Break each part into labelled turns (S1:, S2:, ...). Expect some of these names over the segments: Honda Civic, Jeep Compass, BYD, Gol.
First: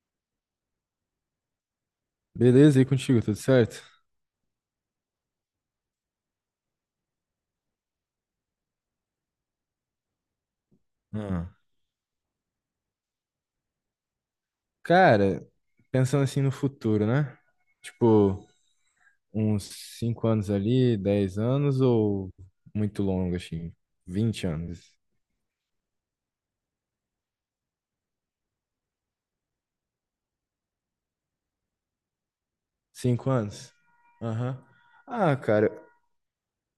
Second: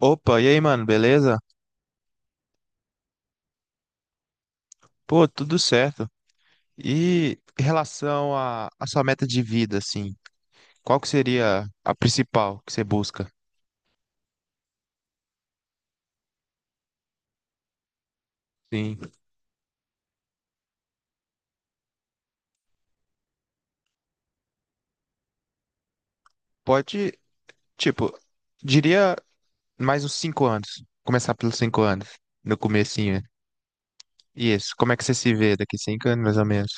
S1: Opa, e aí, mano, beleza?
S2: Beleza, e contigo, tudo certo?
S1: Pô, tudo certo. E em relação à sua meta de vida, assim, qual que
S2: Ah,
S1: seria a principal que você busca?
S2: cara, pensando assim no futuro, né? Tipo,
S1: Sim.
S2: uns 5 anos ali, 10 anos ou muito longo, assim, 20 anos?
S1: Pode, tipo, diria mais uns cinco anos. Começar pelos cinco anos, no comecinho.
S2: 5 anos? Aham.
S1: Isso, como é que você se
S2: Ah,
S1: vê
S2: cara,
S1: daqui cinco anos, mais ou menos?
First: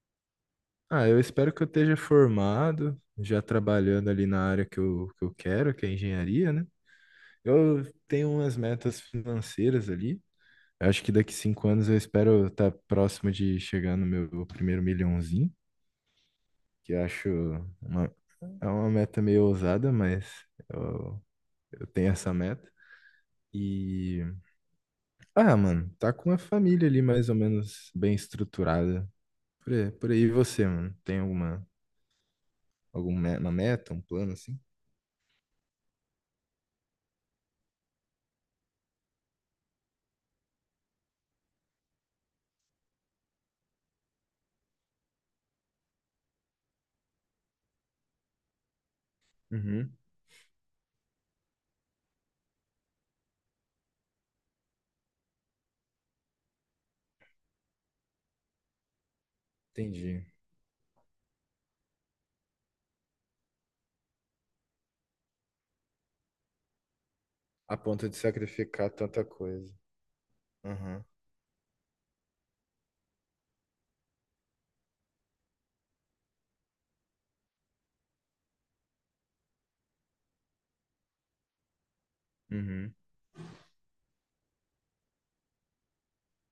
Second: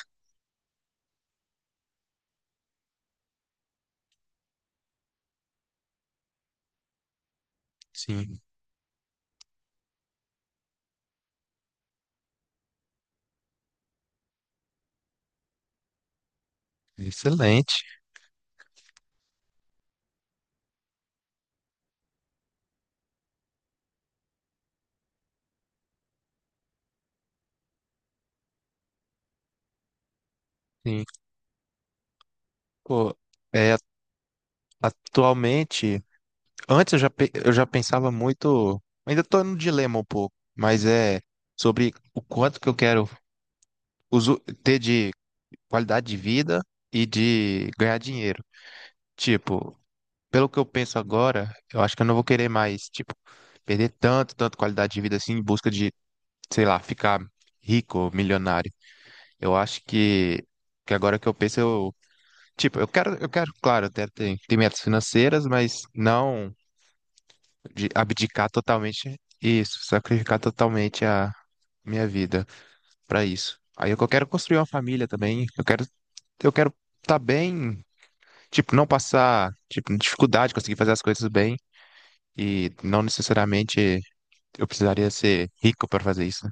S2: ah, eu espero que eu esteja formado, já trabalhando ali na área que eu quero, que é engenharia, né? Eu tenho
S1: Sim,
S2: umas metas financeiras ali. Acho que daqui 5 anos eu espero estar próximo de chegar no meu primeiro milhãozinho. Que eu acho
S1: excelente.
S2: uma, é uma meta meio ousada, mas eu, eu tenho essa meta. E, ah, mano, tá com a família ali mais ou menos bem estruturada. Por aí, por aí, e você, mano,
S1: Sim.
S2: tem alguma,
S1: Pô,
S2: alguma uma
S1: é,
S2: meta, um plano assim?
S1: atualmente. Antes eu já pensava muito, ainda tô no dilema um pouco, mas é sobre o quanto que eu quero ter de qualidade de vida e de ganhar dinheiro. Tipo,
S2: Uhum,
S1: pelo que eu penso agora, eu acho que eu não vou querer mais, tipo, perder tanto, tanto qualidade de vida assim em busca de, sei lá, ficar rico, milionário. Eu acho
S2: entendi.
S1: que agora que eu penso, eu, tipo, eu quero, claro, eu quero ter metas financeiras, mas não.
S2: A
S1: De
S2: ponto de
S1: abdicar
S2: sacrificar
S1: totalmente
S2: tanta coisa.
S1: isso, sacrificar
S2: Aham,
S1: totalmente a minha vida pra isso. Aí eu quero construir uma família também, eu quero tá bem, tipo, não passar tipo dificuldade, conseguir fazer as coisas bem e
S2: uhum,
S1: não necessariamente eu precisaria ser rico pra fazer isso, né?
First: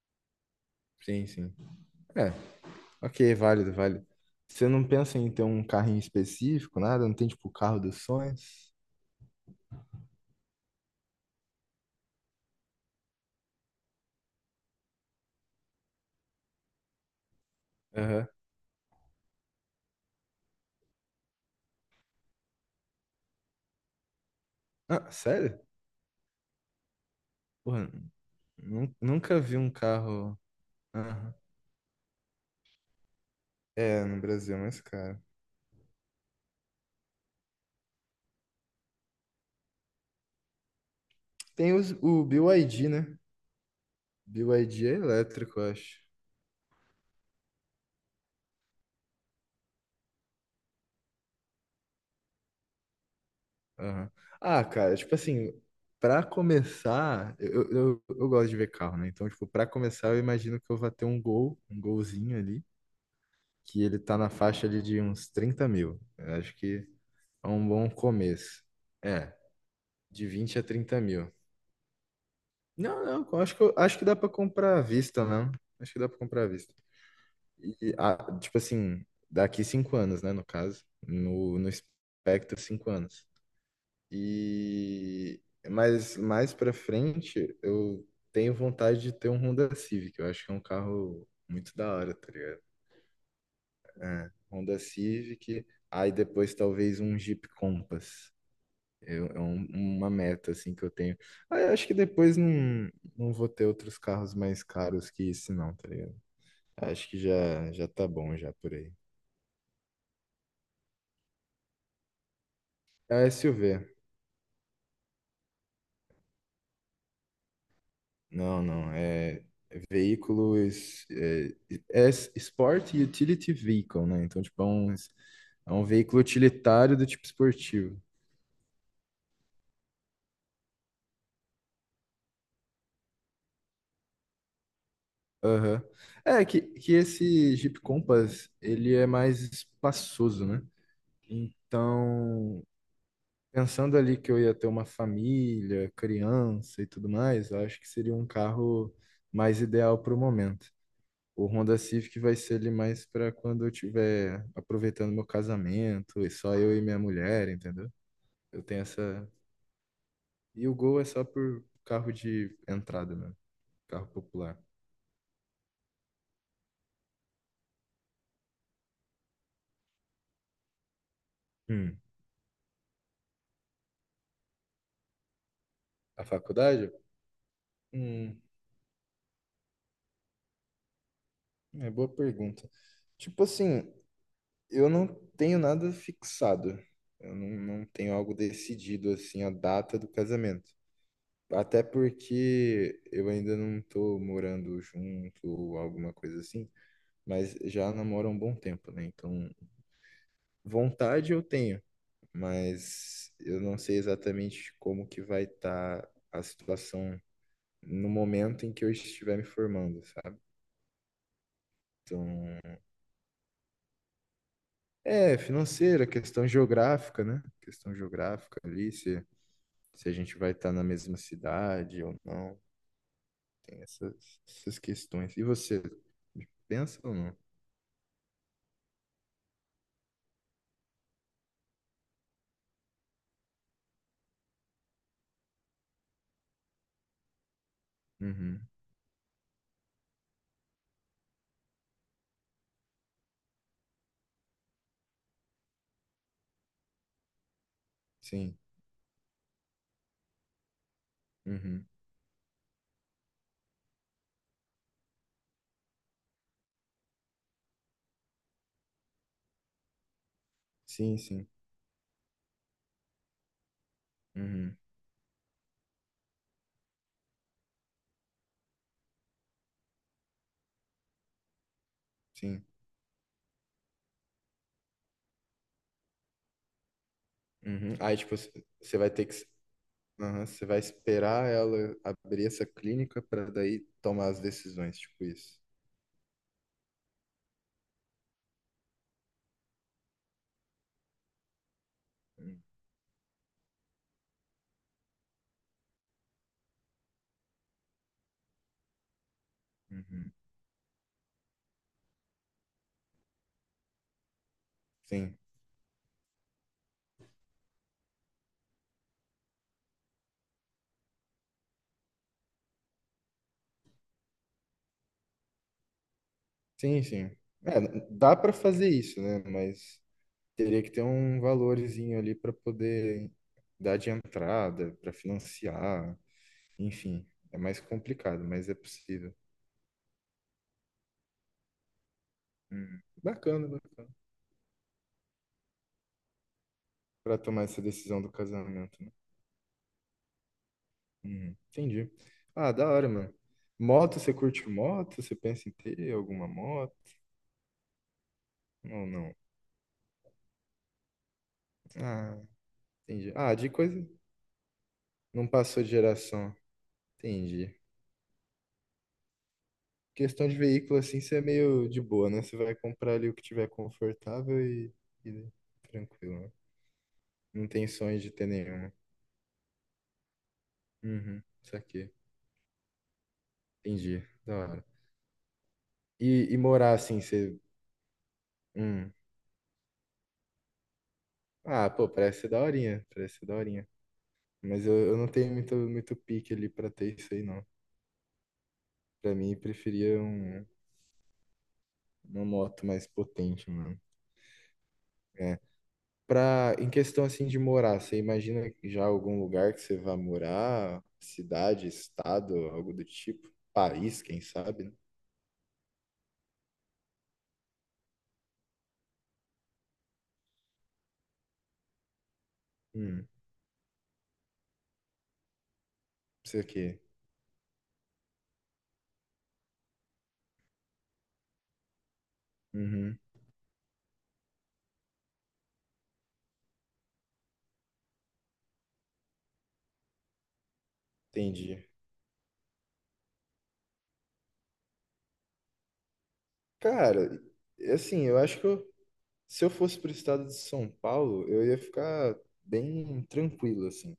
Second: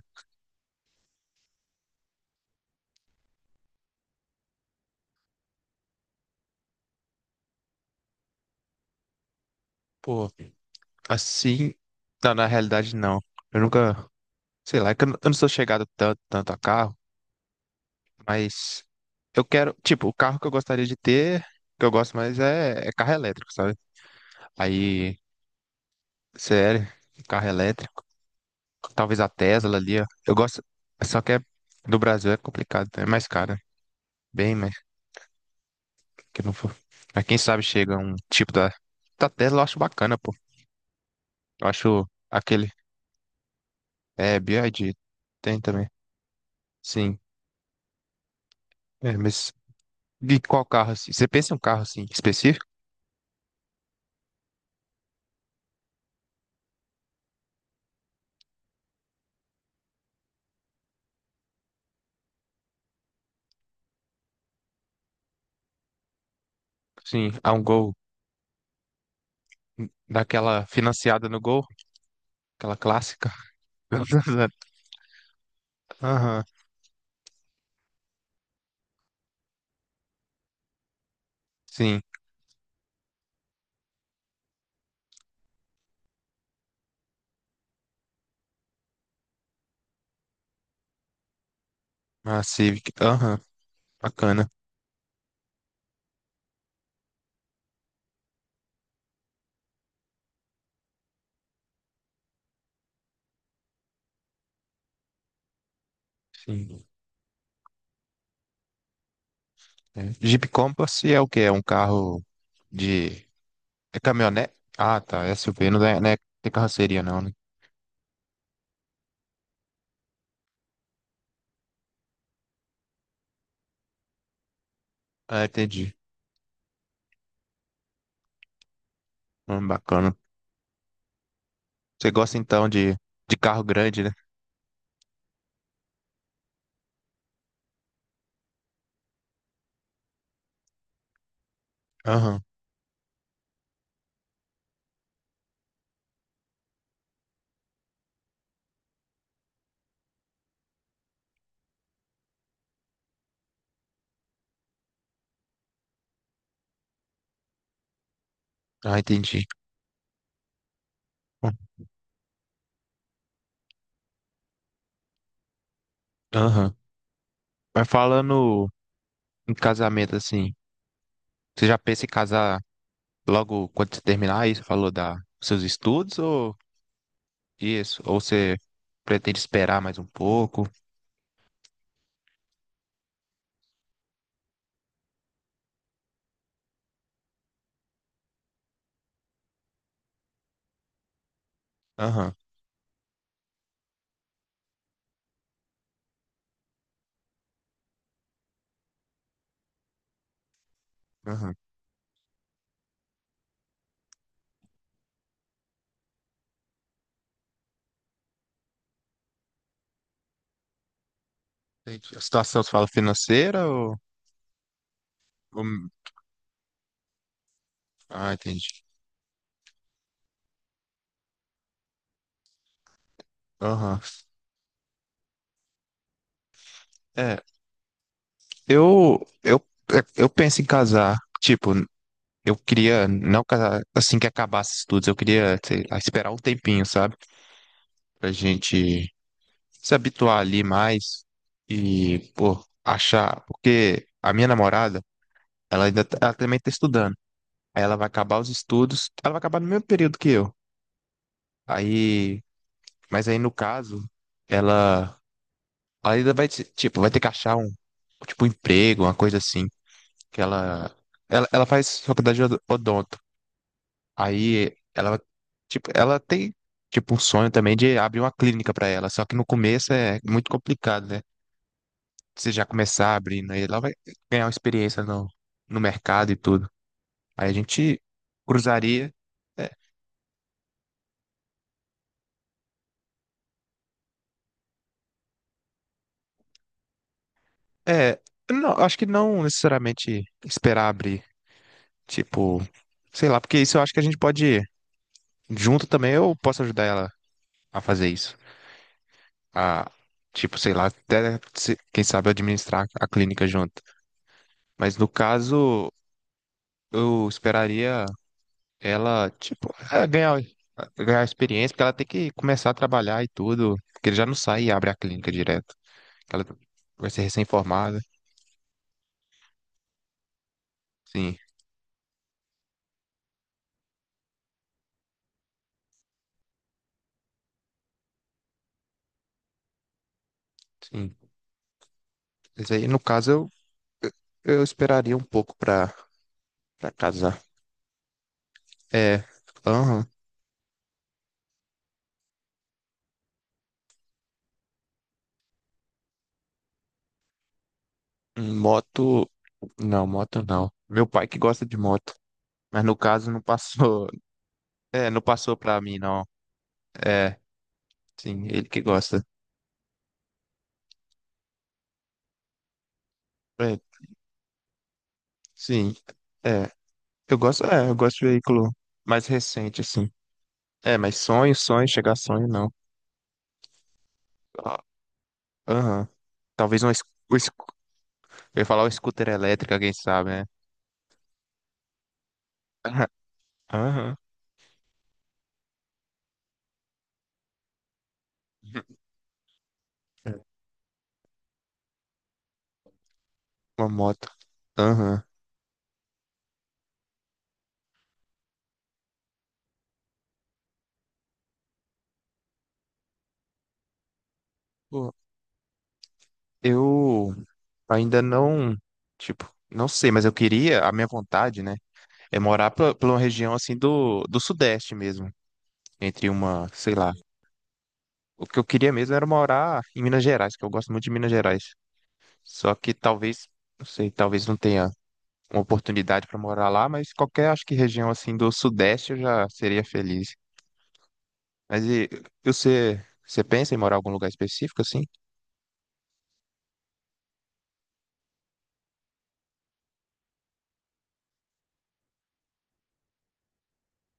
S2: sim, sim. É, ok, válido, válido. Você não pensa em ter um carrinho específico, nada? Não tem, tipo, o carro dos sonhos?
S1: Pô, assim, não, na realidade não. Eu nunca, sei lá, é que eu não sou chegado tanto, tanto a carro,
S2: Aham.
S1: mas eu quero, tipo, o carro que eu gostaria de ter, que eu gosto mais é carro elétrico, sabe?
S2: Ah,
S1: Aí
S2: sério?
S1: CL, carro
S2: Porra,
S1: elétrico, talvez a
S2: Nunca vi um
S1: Tesla ali, ó. Eu
S2: carro.
S1: gosto, só que
S2: Aham.
S1: é, do Brasil é complicado, né? É mais caro,
S2: É, no
S1: bem,
S2: Brasil, é
S1: mas
S2: mais caro.
S1: que não for. Mas quem sabe chega um tipo da, da Tesla, eu acho bacana, pô. Eu
S2: Tem os,
S1: acho
S2: o
S1: aquele,
S2: BYD, né?
S1: é,
S2: BYD é
S1: BYD, tem
S2: elétrico, eu
S1: também,
S2: acho.
S1: sim. É, mas de qual carro, assim? Você pensa em um carro, assim, específico?
S2: Aham. Ah, cara, tipo assim, pra começar, eu gosto de ver carro, né? Então, tipo, pra começar, eu imagino que eu vá ter um Gol, um Golzinho ali, que ele tá na faixa ali de uns 30 mil. Eu acho que
S1: Sim,
S2: é
S1: há um
S2: um bom
S1: Gol,
S2: começo. É, de 20 a
S1: daquela
S2: 30
S1: financiada
S2: mil.
S1: no Gol, aquela
S2: Não, não,
S1: clássica.
S2: eu acho que, acho que dá pra comprar à vista, né? Acho que dá pra
S1: Aham,
S2: comprar à vista. E, ah, tipo assim, daqui 5 anos, né, no caso, no
S1: sim,
S2: espectro, 5 anos. E mas mais para frente, eu tenho vontade de ter um Honda Civic. Eu acho que é um carro muito da hora, tá
S1: a
S2: ligado?
S1: Civic, aham,
S2: É,
S1: bacana,
S2: Honda Civic, aí depois talvez um Jeep Compass. Eu- é um- uma meta assim que eu tenho. Aí eu acho que depois não, não vou ter outros carros mais caros que esse não, tá ligado?
S1: sim.
S2: Acho que já já tá bom já por aí.
S1: É. Jeep Compass é o que É um carro
S2: É
S1: de.
S2: SUV.
S1: É caminhonete? Ah, tá. SUV não é, tem carroceria, não, né?
S2: Não, não. É veículos. É Sport Utility Vehicle, né? Então, tipo,
S1: Ah,
S2: é um
S1: entendi.
S2: veículo utilitário do tipo esportivo.
S1: Bacana. Você gosta então de carro grande, né?
S2: Aham. É que esse Jeep Compass, ele é mais espaçoso, né?
S1: Aham.
S2: Então, pensando ali que eu ia ter uma família, criança e tudo mais, eu acho que seria um carro mais ideal para o momento. O Honda Civic vai ser ali mais pra quando eu tiver aproveitando meu casamento, e só eu e minha mulher, entendeu? Eu tenho
S1: Ah,
S2: essa.
S1: entendi.
S2: E o Gol é só
S1: Hum,
S2: por carro de entrada, né? Carro popular.
S1: Aham. Mas falando em casamento, assim, você já
S2: Hum.
S1: pensa em casar logo quando você terminar isso? Falou da dos seus estudos
S2: A
S1: ou
S2: faculdade?
S1: isso? Ou
S2: Hum,
S1: você pretende esperar mais um pouco?
S2: é boa pergunta. Tipo assim, eu não tenho nada fixado. Eu não tenho algo decidido, assim, a data do casamento. Até
S1: Aham.
S2: porque eu ainda não tô morando junto ou alguma coisa assim. Mas já namoro há um bom tempo, né? Então, vontade eu
S1: Aham.
S2: tenho, mas eu não sei exatamente como que vai estar a situação no momento em que eu estiver me formando, sabe?
S1: Entendi. A situação, você
S2: Então,
S1: fala financeira ou.
S2: é
S1: Ou-
S2: financeira, questão geográfica, né? Questão
S1: ah,
S2: geográfica
S1: entendi.
S2: ali, se a gente vai estar na mesma cidade ou não, tem
S1: Aham.
S2: essas questões. E você, pensa ou não?
S1: É, eu, é, eu penso em casar. Tipo, eu queria não casar assim que acabasse os estudos. Eu queria, sei lá, esperar um tempinho, sabe? Pra
S2: Uhum,
S1: gente se habituar ali mais e, pô, achar. Porque a minha namorada, ela também tá estudando. Aí ela vai acabar os
S2: sim,
S1: estudos. Ela vai acabar no mesmo período que eu.
S2: uhum,
S1: Aí, mas aí no caso, ela, ela ainda vai, tipo, vai ter que achar um, tipo, um emprego, uma coisa assim. que ela,
S2: sim,
S1: ela,
S2: sim,
S1: ela faz faculdade de odonto. Aí
S2: uhum,
S1: ela, tipo, ela tem, tipo, o sonho também de abrir uma clínica para ela, só que no começo é muito complicado, né? Você
S2: sim.
S1: já começar abrindo, aí ela vai ganhar uma experiência no, no mercado e tudo. Aí a
S2: Uhum.
S1: gente
S2: Aí, tipo, você vai
S1: cruzaria.
S2: ter que.
S1: É,
S2: Aham, você vai esperar ela abrir essa clínica para daí tomar as decisões, tipo isso.
S1: é, não, acho que não necessariamente esperar abrir, tipo, sei lá, porque isso eu acho que a gente pode, junto também, eu posso ajudar ela a fazer isso. A,
S2: Uhum.
S1: tipo, sei lá, até se- quem sabe administrar a clínica junto. Mas no
S2: Sim,
S1: caso, eu esperaria ela, tipo, é, ganhar experiência, porque ela tem que começar a trabalhar e tudo, porque ele já não sai e abre a clínica direto. Ela
S2: sim,
S1: vai ser
S2: sim. É,
S1: recém-formada.
S2: dá para fazer isso, né? Mas teria que ter
S1: Sim,
S2: um valorzinho ali para poder dar de entrada, para financiar, enfim, é mais complicado, mas é possível.
S1: sim. Mas aí, no
S2: Uhum.
S1: caso, eu,
S2: Bacana, bacana.
S1: eu esperaria um pouco pra, pra
S2: Para
S1: casar.
S2: tomar essa decisão do casamento, né?
S1: É, aham.
S2: Uhum. Entendi. Ah, da hora, mano. Moto, você curte moto? Você pensa em ter alguma moto? Ou
S1: Moto,
S2: não?
S1: não, moto não. Meu pai que gosta de moto.
S2: Ah,
S1: Mas no caso
S2: entendi.
S1: não
S2: Ah, de coisa.
S1: passou, é, não
S2: Não
S1: passou pra
S2: passou de
S1: mim, não.
S2: geração.
S1: É,
S2: Entendi.
S1: sim, ele que gosta.
S2: Questão de veículo, assim, você é meio de boa, né? Você vai comprar ali o que tiver
S1: É,
S2: confortável e
S1: sim,
S2: tranquilo, né?
S1: é. Eu gosto,
S2: Não tem
S1: é, eu gosto
S2: sonho
S1: de
S2: de ter
S1: veículo
S2: nenhuma.
S1: mais recente, assim. É, mas
S2: Uhum,
S1: sonho,
S2: isso
S1: sonho,
S2: aqui.
S1: chegar a sonho, não.
S2: Entendi. Da
S1: Ah,
S2: hora.
S1: aham.
S2: E
S1: Talvez
S2: morar, assim,
S1: um es-
S2: você.
S1: Eu ia falar um
S2: Hum.
S1: scooter elétrico, quem sabe, né?
S2: Ah, pô, parece ser daorinha. Parece ser daorinha.
S1: Aham.
S2: Mas eu não tenho muito, muito pique ali pra ter isso aí, não. Pra mim, preferia
S1: É,
S2: um, uma moto mais potente,
S1: uma
S2: mano.
S1: moto. Aham.
S2: É, pra, em questão assim de morar, você imagina já algum lugar que você vá morar? Cidade, estado, algo do tipo? País, quem sabe, né?
S1: Pô, eu ainda não, tipo, não sei, mas eu queria, a minha vontade, né, é morar pra, pra uma
S2: Hum,
S1: região assim do, do Sudeste mesmo, entre
S2: sei o
S1: uma, sei
S2: quê.
S1: lá, o que eu queria mesmo era morar em Minas Gerais, que eu gosto muito de Minas Gerais. Só que
S2: Uhum,
S1: talvez, não sei, talvez não tenha uma oportunidade para morar lá, mas qualquer, acho que região assim do Sudeste eu já seria feliz. Mas
S2: entendi.
S1: e você, você pensa em morar em algum lugar específico assim?
S2: Cara, assim, eu acho que se eu fosse pro estado de São Paulo, eu ia ficar bem tranquilo, assim.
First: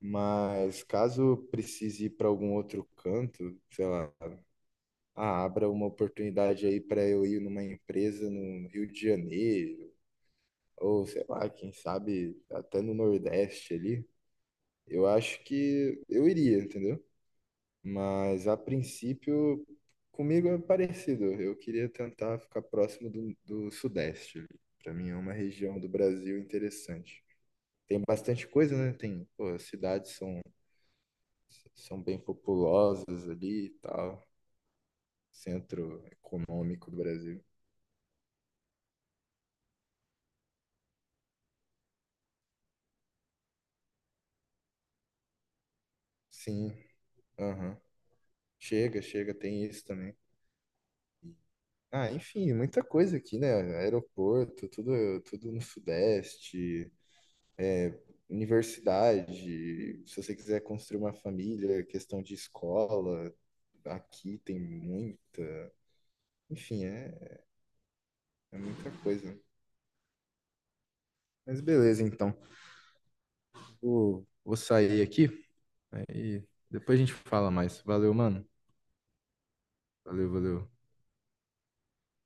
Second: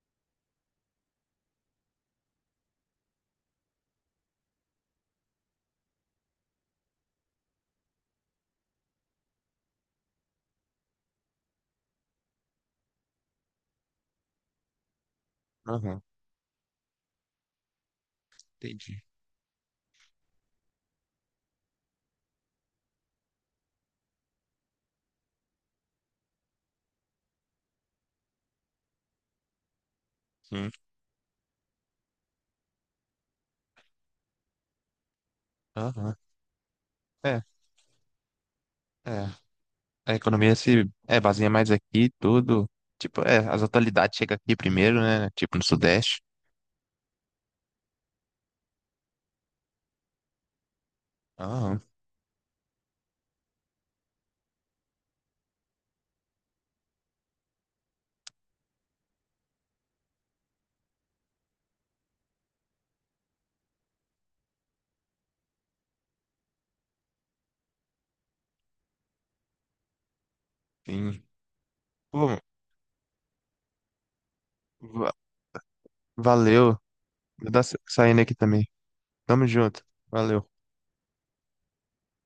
S2: Mas caso precise ir para algum outro canto, sei lá, ah, abra uma oportunidade aí para eu ir numa empresa no Rio de Janeiro. Ou sei lá, quem sabe até no Nordeste ali, eu acho que
S1: Aham,
S2: eu iria, entendeu? Mas a
S1: entendi.
S2: princípio, comigo é parecido. Eu queria tentar ficar próximo do Sudeste. Para mim é uma região do Brasil interessante. Tem bastante coisa, né? Tem, pô, as cidades são,
S1: Sim.
S2: são bem populosas ali e tal. Centro
S1: Aham.
S2: econômico do Brasil.
S1: É, é. A economia se é, baseia mais aqui, tudo. Tipo, é, as atualidades chegam aqui primeiro, né? Tipo, no Sudeste.
S2: Sim, aham. Chega, chega, tem isso também.
S1: Aham,
S2: Ah, enfim, muita coisa aqui, né? Aeroporto, tudo, tudo no Sudeste, universidade. Se você quiser construir uma família, questão de escola, aqui tem muito. Enfim, é muita coisa.
S1: sim.
S2: Mas beleza, então.
S1: Pô,
S2: Vou sair
S1: Va-
S2: aqui, aí
S1: valeu.
S2: depois a gente fala mais. Valeu,
S1: Saindo aqui
S2: mano.
S1: também. Tamo junto.
S2: Valeu,
S1: Valeu.
S2: valeu.